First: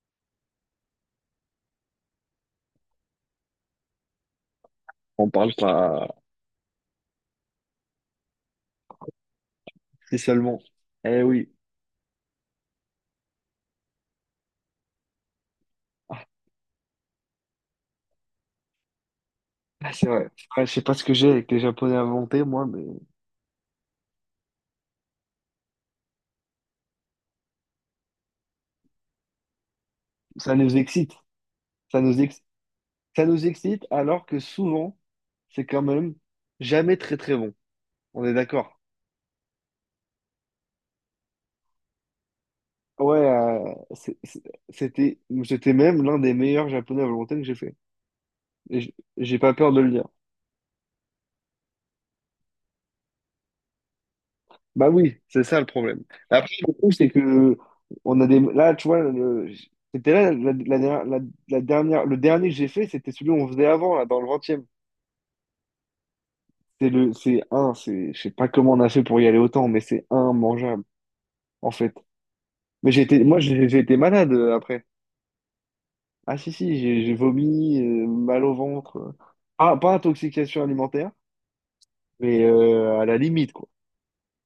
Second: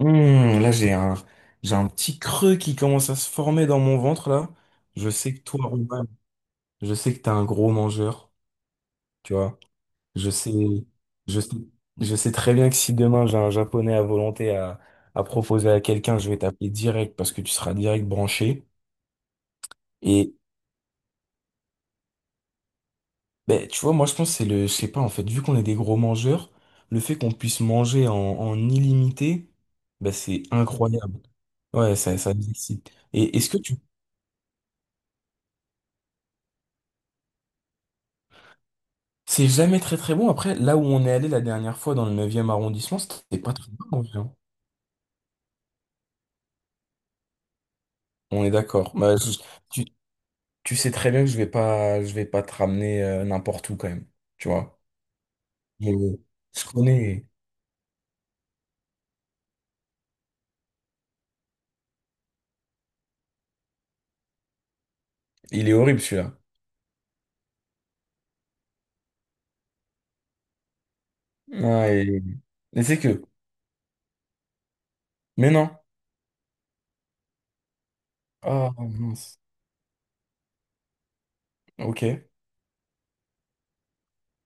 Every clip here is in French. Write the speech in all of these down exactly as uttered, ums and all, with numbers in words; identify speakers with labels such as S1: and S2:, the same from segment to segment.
S1: Hmm, là, j'ai un, j'ai un petit creux qui commence à se former dans mon ventre, là. Je
S2: On
S1: sais que
S2: parle
S1: toi, Roman,
S2: pas
S1: je sais que t'es un gros mangeur, tu vois.
S2: si
S1: Je sais,
S2: seulement. Eh
S1: je
S2: oui,
S1: sais, je sais très bien que si demain j'ai un japonais à volonté à, à proposer à quelqu'un, je vais t'appeler direct parce que tu seras direct branché.
S2: ah, c'est vrai.
S1: Et,
S2: C'est vrai, je sais pas ce que j'ai avec les Japonais inventés, moi, mais
S1: ben, tu vois, moi, je pense que c'est le, je sais pas, en fait, vu qu'on est des gros mangeurs, le fait qu'on puisse manger en, en illimité, ben, c'est
S2: ça nous excite.
S1: incroyable. Ouais,
S2: Ça
S1: ça,
S2: nous
S1: ça
S2: ex-
S1: nous excite.
S2: Ça
S1: Et
S2: nous
S1: est-ce que tu
S2: excite alors que souvent, c'est quand même jamais très très bon. On est d'accord.
S1: C'est jamais très très bon. Après, là où on est allé la dernière fois dans le neuvième arrondissement,
S2: Ouais,
S1: c'était pas très
S2: euh,
S1: bon, en
S2: c'est-
S1: vrai, hein.
S2: c'est- c'était c'était même l'un des meilleurs Japonais à volonté que j'ai fait.
S1: On est
S2: Et
S1: d'accord.
S2: j'-
S1: Bah,
S2: j'ai
S1: je-
S2: pas peur de
S1: tu,
S2: le dire.
S1: tu sais très bien que je vais pas, je vais pas te ramener euh, n'importe où quand même. Tu vois.
S2: Bah oui, c'est ça le
S1: Je,
S2: problème. Après,
S1: je
S2: le truc, c'est
S1: connais.
S2: que on a des. Là, tu vois, le- c'était là la, la dernière, la- la dernière, le dernier que j'ai fait, c'était celui qu'on faisait avant, là, dans le vingtième.
S1: Il est horrible celui-là.
S2: C'est le, c'est un, c'est, je sais pas comment on a fait pour y aller autant, mais c'est immangeable, en
S1: Ah,
S2: fait.
S1: et, et
S2: Mais
S1: c'est
S2: j'ai
S1: que.
S2: été, moi, j'ai j'ai été malade euh, après.
S1: Mais non.
S2: Ah si, si, j'ai j'ai vomi, euh, mal au
S1: Ah
S2: ventre. euh.
S1: mince.
S2: Ah, pas intoxication alimentaire,
S1: Ok.
S2: mais euh, à la limite, quoi.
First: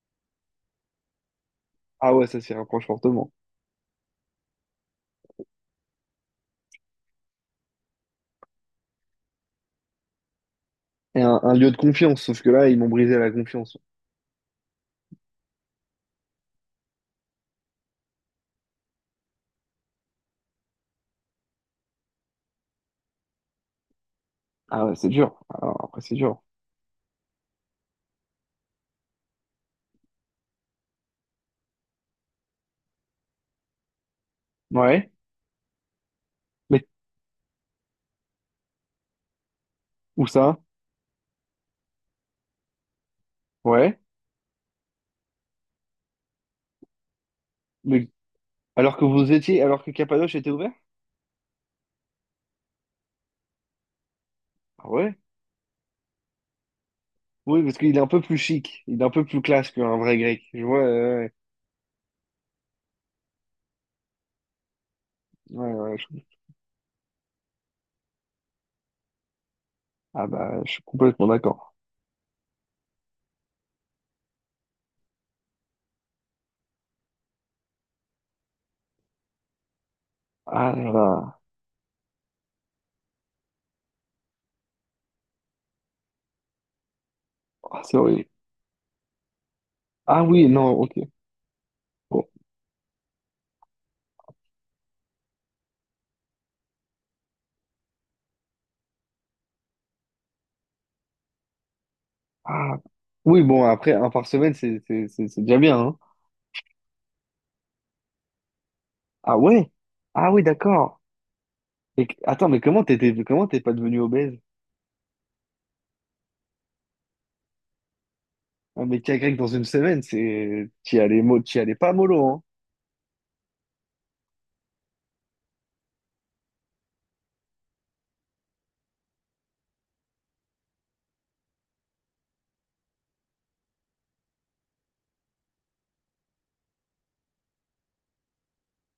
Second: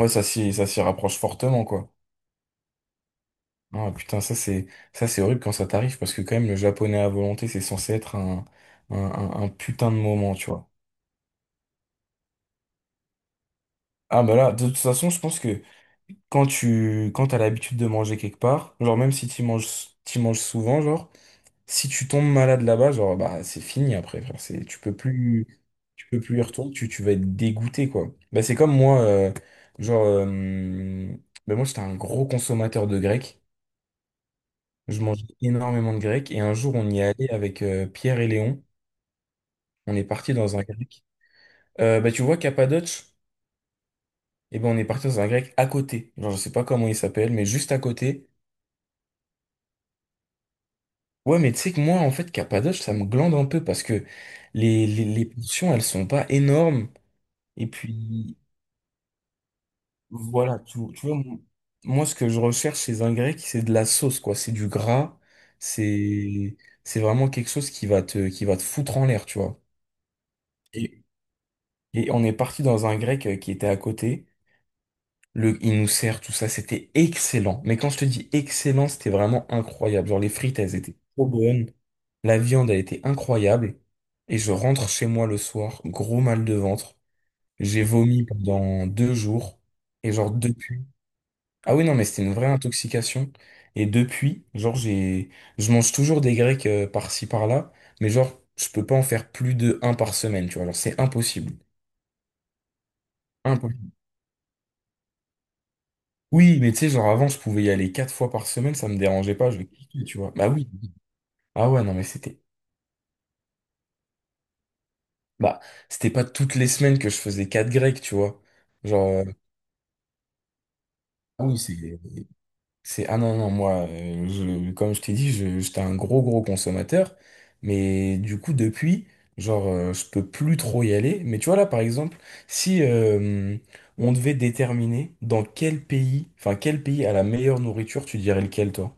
S1: Ouais, ça s'y, ça s'y rapproche fortement quoi.
S2: Ah ouais, ça s'y rapproche fortement.
S1: Ah putain, ça c'est, ça c'est horrible quand ça t'arrive parce que quand même le japonais à volonté, c'est censé être un, un, un un putain de moment, tu vois.
S2: Et un, un lieu de confiance, sauf que là, ils m'ont brisé la confiance.
S1: Ah bah là, de toute façon, je pense que quand tu quand t'as l'habitude de manger quelque part, genre même si tu manges t'y manges souvent, genre si tu tombes malade là-bas, genre bah c'est fini après, frère, c'est tu
S2: Ah ouais,
S1: peux
S2: c'est dur.
S1: plus
S2: Alors, après,
S1: tu
S2: c'est
S1: peux plus
S2: dur.
S1: y retourner, tu, tu vas être dégoûté quoi. Bah c'est comme moi euh, genre euh, bah, moi j'étais un gros consommateur de grec, je
S2: Ouais.
S1: mangeais énormément de grec et un jour
S2: Mais
S1: on y est allé avec euh, Pierre et Léon, on est
S2: où
S1: parti dans
S2: ça?
S1: un grec. Euh, bah tu vois Cappadoce,
S2: Ouais.
S1: et ben on est parti dans un grec à côté. Genre je sais pas comment il s'appelle mais juste à
S2: Mais
S1: côté.
S2: alors que vous étiez, alors que Cappadoce était ouvert?
S1: Ouais, mais tu sais que moi, en fait, Cappadoce, ça me glande un peu parce que les,
S2: Ah
S1: les,
S2: ouais.
S1: les portions, elles sont pas énormes.
S2: Oui,
S1: Et
S2: parce qu'il est un peu
S1: puis,
S2: plus chic, il est un peu plus classe qu'un vrai grec.
S1: voilà,
S2: Je
S1: tu,
S2: vois,
S1: tu vois,
S2: euh, ouais.
S1: mon- moi, ce que je recherche chez un grec, c'est de la sauce, quoi. C'est du gras.
S2: Ouais, ouais, je...
S1: C'est, c'est vraiment quelque chose qui va te, qui va te foutre en l'air, tu vois.
S2: Ah bah, je suis
S1: Et,
S2: complètement d'accord.
S1: et on est parti dans un grec euh, qui était à côté. Le, il nous sert tout ça. C'était excellent. Mais quand je te dis excellent, c'était vraiment incroyable. Genre, les frites,
S2: Ah
S1: elles
S2: là
S1: étaient trop
S2: là.
S1: bonnes. La viande a été incroyable et je rentre chez moi le soir, gros mal de ventre.
S2: Ah,
S1: J'ai
S2: c'est
S1: vomi
S2: horrible.
S1: pendant deux jours et
S2: Ah
S1: genre
S2: oui, non,
S1: depuis.
S2: ok.
S1: Ah oui, non, mais
S2: Bon.
S1: c'était une vraie intoxication. Et depuis, genre j'ai, je mange toujours des grecs euh, par-ci par-là, mais genre je peux pas en faire plus de un par semaine, tu vois. Genre c'est impossible.
S2: Ah. Oui, bon, après,
S1: Impossible.
S2: un par semaine, c'est c'est- c'est- c'est déjà bien, hein.
S1: Oui, mais tu sais, genre avant je pouvais y aller quatre fois par semaine, ça me dérangeait
S2: Ah
S1: pas, je
S2: ouais?
S1: kiffais, tu
S2: Ah
S1: vois.
S2: oui,
S1: Bah oui.
S2: d'accord.
S1: Ah ouais, non, mais
S2: Et que-
S1: c'était,
S2: attends, mais comment t'étais, comment t'es pas devenu obèse?
S1: bah c'était pas toutes les semaines que je faisais quatre grecs, tu vois.
S2: Un mec
S1: Genre.
S2: à
S1: euh,
S2: grec dans une semaine, c'est... T'y allais, mo-
S1: Ah
S2: t'y
S1: oui,
S2: allais
S1: c'est...
S2: pas mollo, hein.
S1: c'est- ah non, non, moi, euh, je- comme je t'ai dit, je- j'étais un gros, gros consommateur. Mais du coup, depuis, genre, euh, je peux plus trop y aller. Mais tu vois, là, par exemple, si euh, on devait déterminer dans quel pays, enfin, quel pays a la meilleure nourriture, tu dirais lequel, toi?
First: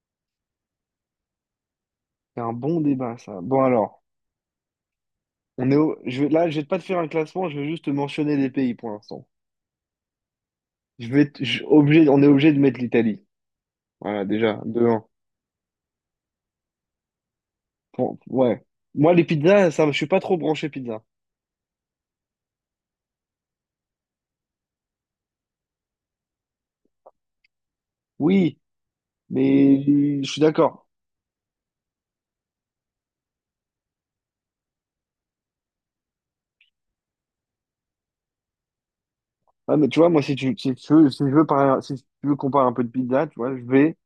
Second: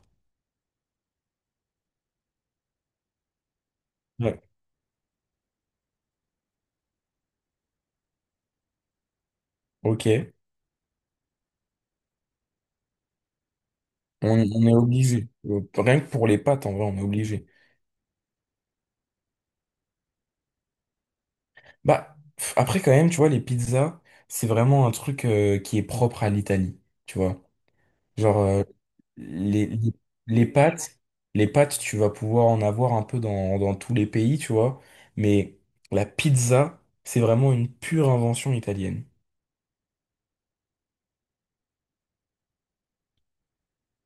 S2: C'est un bon débat, ça. Bon, alors,
S1: Ouais.
S2: on est au- je vais... là, je vais pas te faire un classement, je vais juste te mentionner les pays pour l'instant.
S1: Ok,
S2: Je vais te- je- Obligé... On est obligé de mettre l'Italie. Voilà,
S1: on,
S2: déjà,
S1: on est
S2: deux un.
S1: obligé. Euh, Rien que pour les pâtes, en vrai, on est obligé.
S2: Bon, ouais. Moi, les pizzas, ça, me- je suis pas trop branché pizza.
S1: Bah, pff, après, quand même, tu vois, les pizzas, c'est vraiment un truc euh, qui est propre à l'Italie. Tu vois. Genre,
S2: Oui,
S1: euh, les,
S2: mais
S1: les,
S2: je suis
S1: les
S2: d'accord.
S1: pâtes, les pâtes, tu vas pouvoir en avoir un peu dans, dans tous les pays, tu vois. Mais la pizza, c'est vraiment une pure invention italienne.
S2: Ouais, mais tu vois, moi, si tu, si tu veux, si je veux parler- si tu veux qu'on parle un peu de pizza, tu vois, je vais.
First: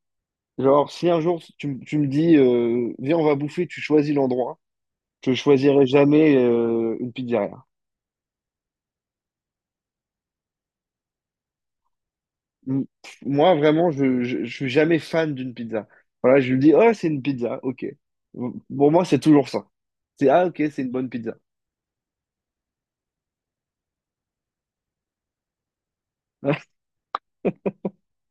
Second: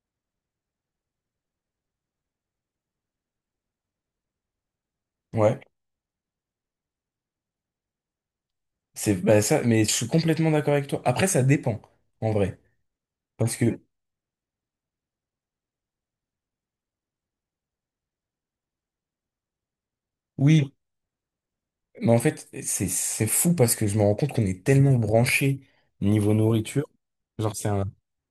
S2: Genre, si un jour tu, m- tu me dis, euh, viens, on va bouffer, tu choisis l'endroit, je
S1: Ouais,
S2: choisirai jamais euh, une pizzeria.
S1: c'est bah, ça, mais je suis complètement d'accord avec toi. Après, ça dépend, en vrai.
S2: m- Moi,
S1: Parce que,
S2: vraiment, je, je, je suis jamais fan d'une pizza. Voilà, je me dis, oh, c'est une pizza, ok. Pour moi, c'est toujours ça. C'est, ah, ok,
S1: oui,
S2: c'est une bonne pizza.
S1: mais en fait, c'est c'est fou parce que je me rends compte qu'on est tellement branché niveau nourriture. Genre, c'est un,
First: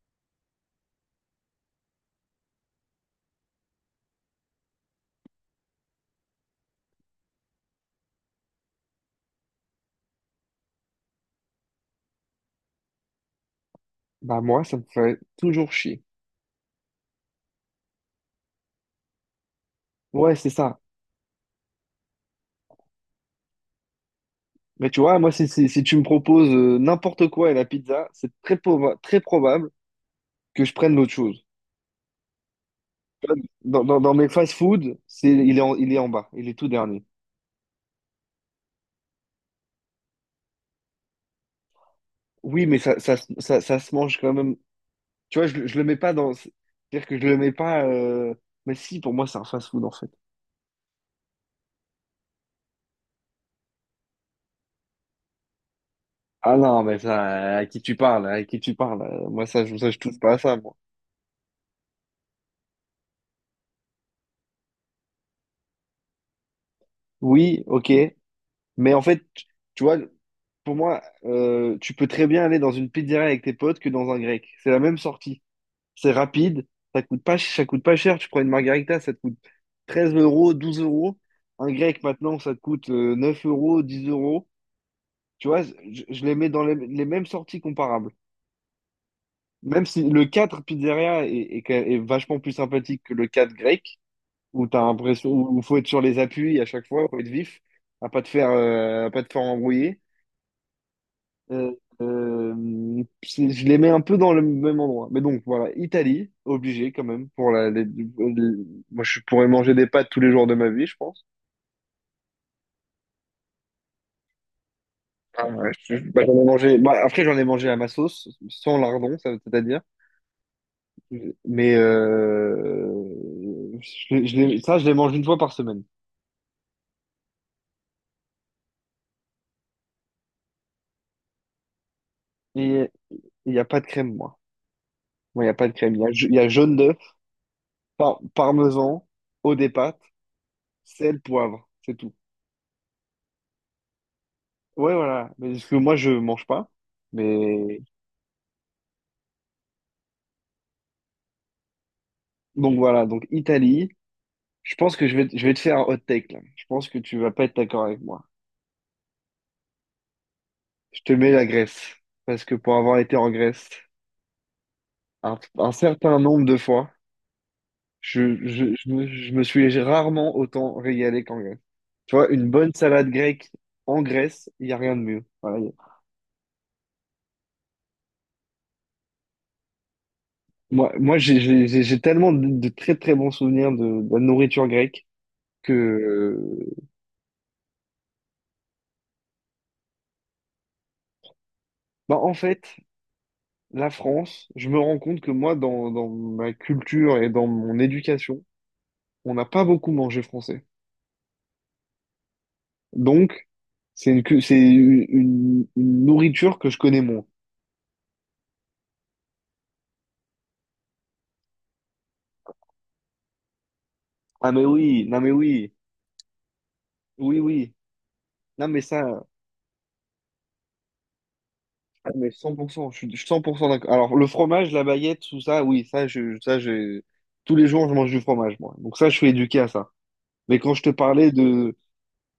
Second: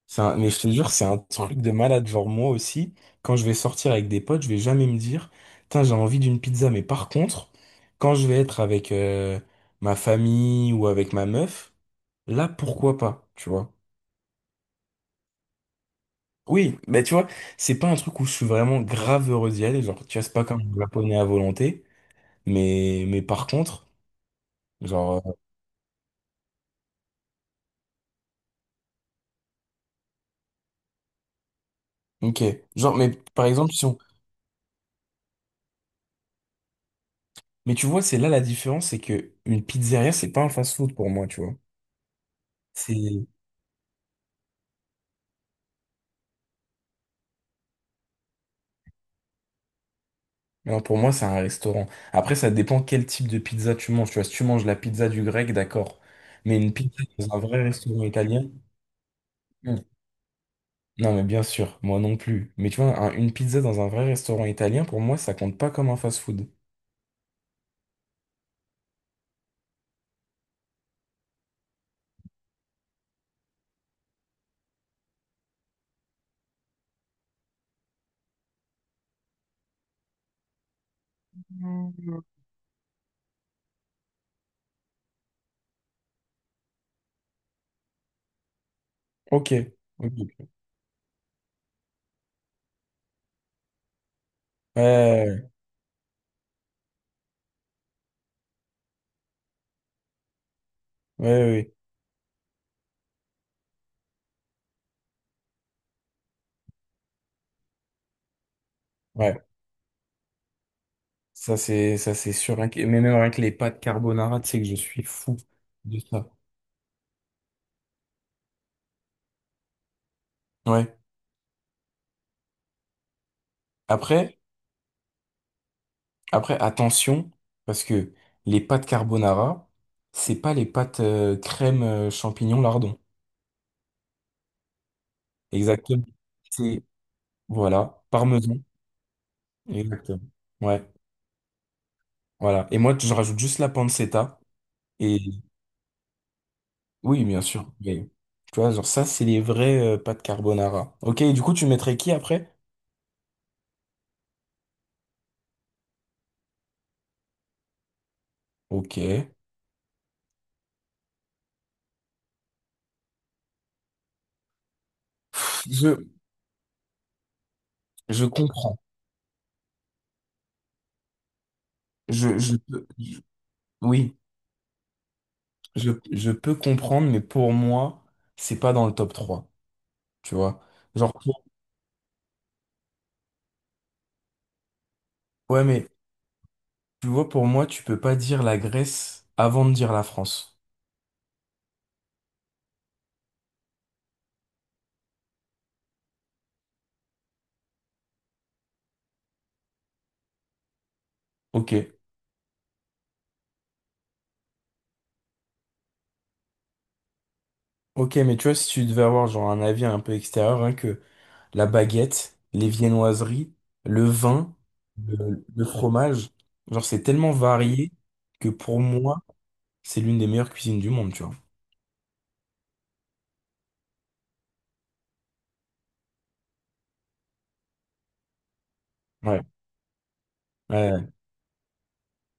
S1: c'est un, mais je te jure, c'est un truc de malade. Genre, moi aussi, quand je vais sortir avec des potes, je vais jamais me dire, tain, j'ai envie d'une pizza. Mais par contre, quand je vais être avec euh, ma famille ou avec ma meuf, là, pourquoi pas, tu vois?
S2: Bah, moi, ça me fait toujours chier.
S1: Oui, mais tu vois, c'est pas un truc où je suis vraiment grave heureux d'y aller. Genre, tu vois, c'est
S2: Ouais,
S1: pas
S2: c'est
S1: comme
S2: ça.
S1: japonais à volonté. Mais, mais par contre,
S2: Mais tu vois,
S1: genre,
S2: moi, si, si, si tu me proposes euh, n'importe quoi et la pizza, c'est très, proba- très probable que je prenne l'autre chose.
S1: euh, ok. Genre, mais par exemple,
S2: Dans,
S1: si on.
S2: dans, dans mes fast-food, c'est, il est en, il est en bas, il est tout dernier.
S1: Mais tu vois, c'est là la différence, c'est que une pizzeria, c'est pas un fast-food pour moi, tu vois.
S2: Oui, mais ça, ça, se-
S1: C'est
S2: ça, ça se mange quand même. Tu vois, je, le- je le mets pas dans. C'est-à-dire que je le mets pas. euh, Mais si, pour moi, c'est un fast-food, en fait.
S1: Non, pour moi, c'est un restaurant. Après, ça dépend quel type de pizza tu manges. Tu vois, si tu manges la pizza du grec, d'accord.
S2: Ah
S1: Mais une
S2: non, mais
S1: pizza dans un
S2: ça,
S1: vrai
S2: à qui tu
S1: restaurant
S2: parles, à
S1: italien?
S2: qui tu parles. euh, Moi, ça, je,
S1: Non,
S2: ça, je touche pas à ça, moi.
S1: non, mais bien sûr, moi non plus. Mais tu vois, un- une pizza dans un vrai restaurant italien, pour moi, ça compte pas comme un fast-food.
S2: Oui, ok. Mais en fait, tu tu vois, pour moi, euh, tu peux très bien aller dans une pizzeria avec tes potes que dans un grec. C'est la même sortie. C'est rapide, ça coûte pas, ça coûte pas cher. Tu prends une margarita, ça te coûte treize euros, douze euros. Un grec, maintenant, ça te coûte euh, neuf euros, dix euros. Tu vois, je, je les mets dans les, les mêmes sorties comparables.
S1: Ok.
S2: Même si le
S1: Ok.
S2: quatre pizzeria est, est quand même- est vachement plus sympathique que le quatre grec, où t'as
S1: Ouais,
S2: l'impression
S1: ouais,
S2: où où faut être sur les appuis à chaque fois, faut être vif, à pas te faire euh, à pas te faire embrouiller. Euh,
S1: ouais,
S2: euh, c'est- je les mets un peu dans le même endroit. Mais donc voilà, Italie, obligé quand même pour la. Les- les- moi, je
S1: ouais. Ouais.
S2: pourrais manger des pâtes tous les jours de ma vie, je pense.
S1: Ça, c'est, ça, c'est sûr. Mais même avec les pâtes carbonara, tu sais que je suis fou
S2: Ah ouais, je-
S1: de
S2: bah,
S1: ça.
S2: j'en ai mangé. Bah, après, j'en ai mangé à ma sauce, sans lardon, ça- c'est-à-dire.
S1: Ouais.
S2: Mais euh, je, je
S1: Après,
S2: l'ai- ça, je les mange une fois par semaine.
S1: Après, attention, parce que les pâtes carbonara, c'est pas les pâtes euh, crème euh, champignon
S2: Et
S1: lardon.
S2: il n'y a pas de crème, moi. Moi, il n'y a pas de crème. Il
S1: Exactement.
S2: y a, il y a jaune
S1: C'est,
S2: d'œuf.
S1: voilà,
S2: Par
S1: parmesan.
S2: parmesan, eau des pâtes,
S1: Exactement. Ouais,
S2: sel, poivre, c'est tout.
S1: voilà. Et moi, je rajoute juste la pancetta.
S2: Ouais,
S1: Et
S2: voilà. Mais parce que moi, je mange pas.
S1: oui, bien sûr.
S2: Mais
S1: Mais, tu vois, genre ça, c'est les vraies euh, pâtes carbonara. Ok, et du coup, tu mettrais qui après?
S2: donc voilà, donc Italie. Je pense que je vais, je vais te faire un hot take là. Je pense que tu vas pas être d'accord avec moi.
S1: Ok.
S2: Je te mets la Grèce. Parce que pour avoir été en Grèce un, un
S1: Je,
S2: certain nombre de fois,
S1: je
S2: je, je,
S1: comprends.
S2: je me, je me suis rarement autant régalé qu'en Grèce. Tu vois,
S1: Je,
S2: une
S1: je
S2: bonne
S1: peux,
S2: salade
S1: je-
S2: grecque en
S1: oui,
S2: Grèce, il n'y a rien de mieux. Voilà.
S1: je, je peux comprendre, mais pour moi, c'est pas dans le top trois. Tu vois?
S2: Moi,
S1: Genre,
S2: moi j'ai j'ai- j'ai- j'ai tellement de, de très très bons souvenirs de, de la nourriture grecque.
S1: ouais, mais
S2: Que,
S1: tu vois, pour moi, tu peux pas dire la Grèce avant de dire la France.
S2: bah, en fait, la France, je me rends compte que moi, dans, dans ma culture et dans mon éducation, on n'a pas beaucoup mangé français.
S1: Ok.
S2: Donc, c'est une, cu- c'est une, une- une nourriture que je connais moins.
S1: Ok, mais tu vois, si tu devais avoir genre un avis un peu extérieur, hein, que la baguette, les viennoiseries, le
S2: Ah,
S1: vin,
S2: mais oui, non, mais
S1: le, le
S2: oui,
S1: fromage, genre c'est tellement
S2: oui, oui.
S1: varié que
S2: Non, mais
S1: pour
S2: ça,
S1: moi, c'est l'une des meilleures cuisines du monde, tu vois.
S2: ah, mais cent pour cent je suis je suis cent pour cent d'accord. Alors, le fromage, la baguette, tout ça, oui, ça, je, ça, je, tous les jours, je mange du fromage, moi. Donc, ça, je suis
S1: Ouais.
S2: éduqué à ça. Mais quand je te
S1: Ouais.
S2: parlais de,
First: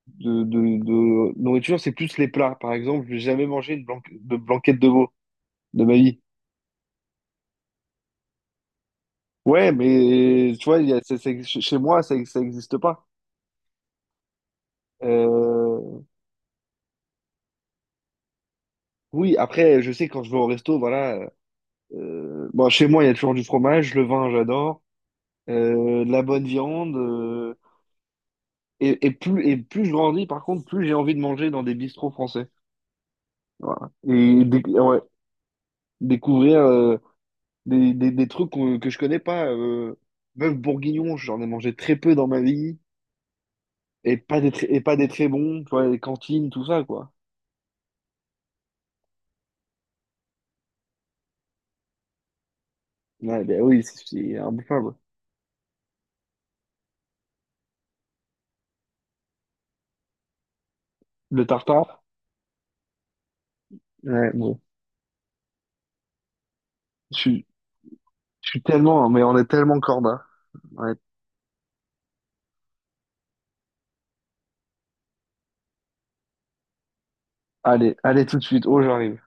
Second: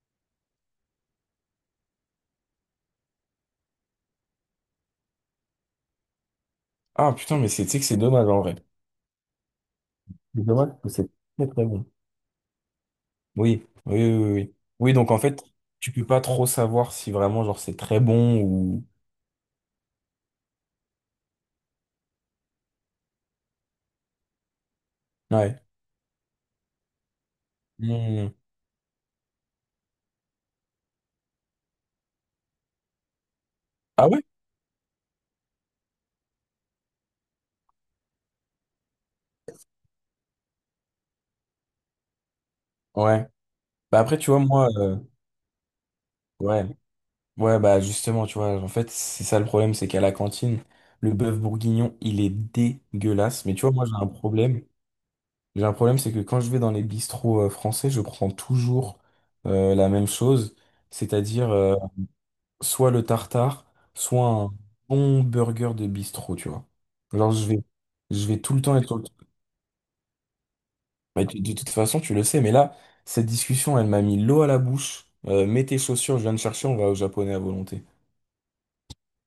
S2: de, de, de nourriture, c'est plus les plats. Par exemple, j'ai jamais mangé une blanque- de blanquette de veau de ma vie.
S1: Ah putain, mais c'est, tu sais que c'est dommage en vrai.
S2: Ouais,
S1: C'est
S2: mais tu
S1: dommage
S2: vois, il y
S1: parce
S2: a-
S1: que c'est
S2: c'est- c'est-
S1: très
S2: chez
S1: très
S2: chez
S1: bon.
S2: moi, ça n'existe pas.
S1: Oui, oui, oui, oui. Oui, donc en fait, tu
S2: Euh,
S1: peux pas trop savoir si vraiment genre c'est très bon ou...
S2: oui, après, je sais quand je vais au resto, voilà. Euh, bon, chez moi, il y a toujours du fromage, le vin, j'adore,
S1: Ouais.
S2: euh, de la bonne viande. Euh,
S1: Mmh.
S2: et, et plus et plus je grandis, par contre, plus j'ai envie de manger dans des bistrots français. Voilà.
S1: Ah ouais?
S2: Et déc- ouais, découvrir. euh, Des, des, des trucs qu'on- que je connais pas. Euh, bœuf bourguignon, j'en ai mangé très peu dans ma vie.
S1: Ouais. Bah
S2: Et
S1: après, tu vois,
S2: pas des, tr-
S1: moi,
S2: et pas
S1: euh,
S2: des très bons, tu vois, les cantines, tout
S1: ouais.
S2: ça, quoi.
S1: Ouais, bah justement, tu vois, en fait, c'est ça le problème, c'est qu'à la cantine, le bœuf bourguignon, il est
S2: Ouais,
S1: dégueulasse. Mais
S2: ben
S1: tu vois,
S2: oui,
S1: moi, j'ai
S2: c'est
S1: un
S2: c'est
S1: problème.
S2: imbouffable.
S1: J'ai un problème, c'est que quand je vais dans les bistrots euh, français, je prends toujours euh, la même chose,
S2: Le
S1: c'est-à-dire euh,
S2: tartare,
S1: soit le tartare, soit
S2: ouais,
S1: un
S2: bon.
S1: bon burger de bistrot, tu vois.
S2: Je
S1: Alors,
S2: suis,
S1: je vais, je vais
S2: je
S1: tout
S2: suis
S1: le temps être
S2: tellement,
S1: sur.
S2: mais on est tellement corda. Ouais.
S1: Mais tu- de toute façon, tu le sais, mais là, cette discussion, elle m'a mis l'eau à la bouche. Euh, mets tes chaussures, je viens de chercher, on va au japonais à volonté.
S2: Allez, allez tout de suite. Oh, j'arrive.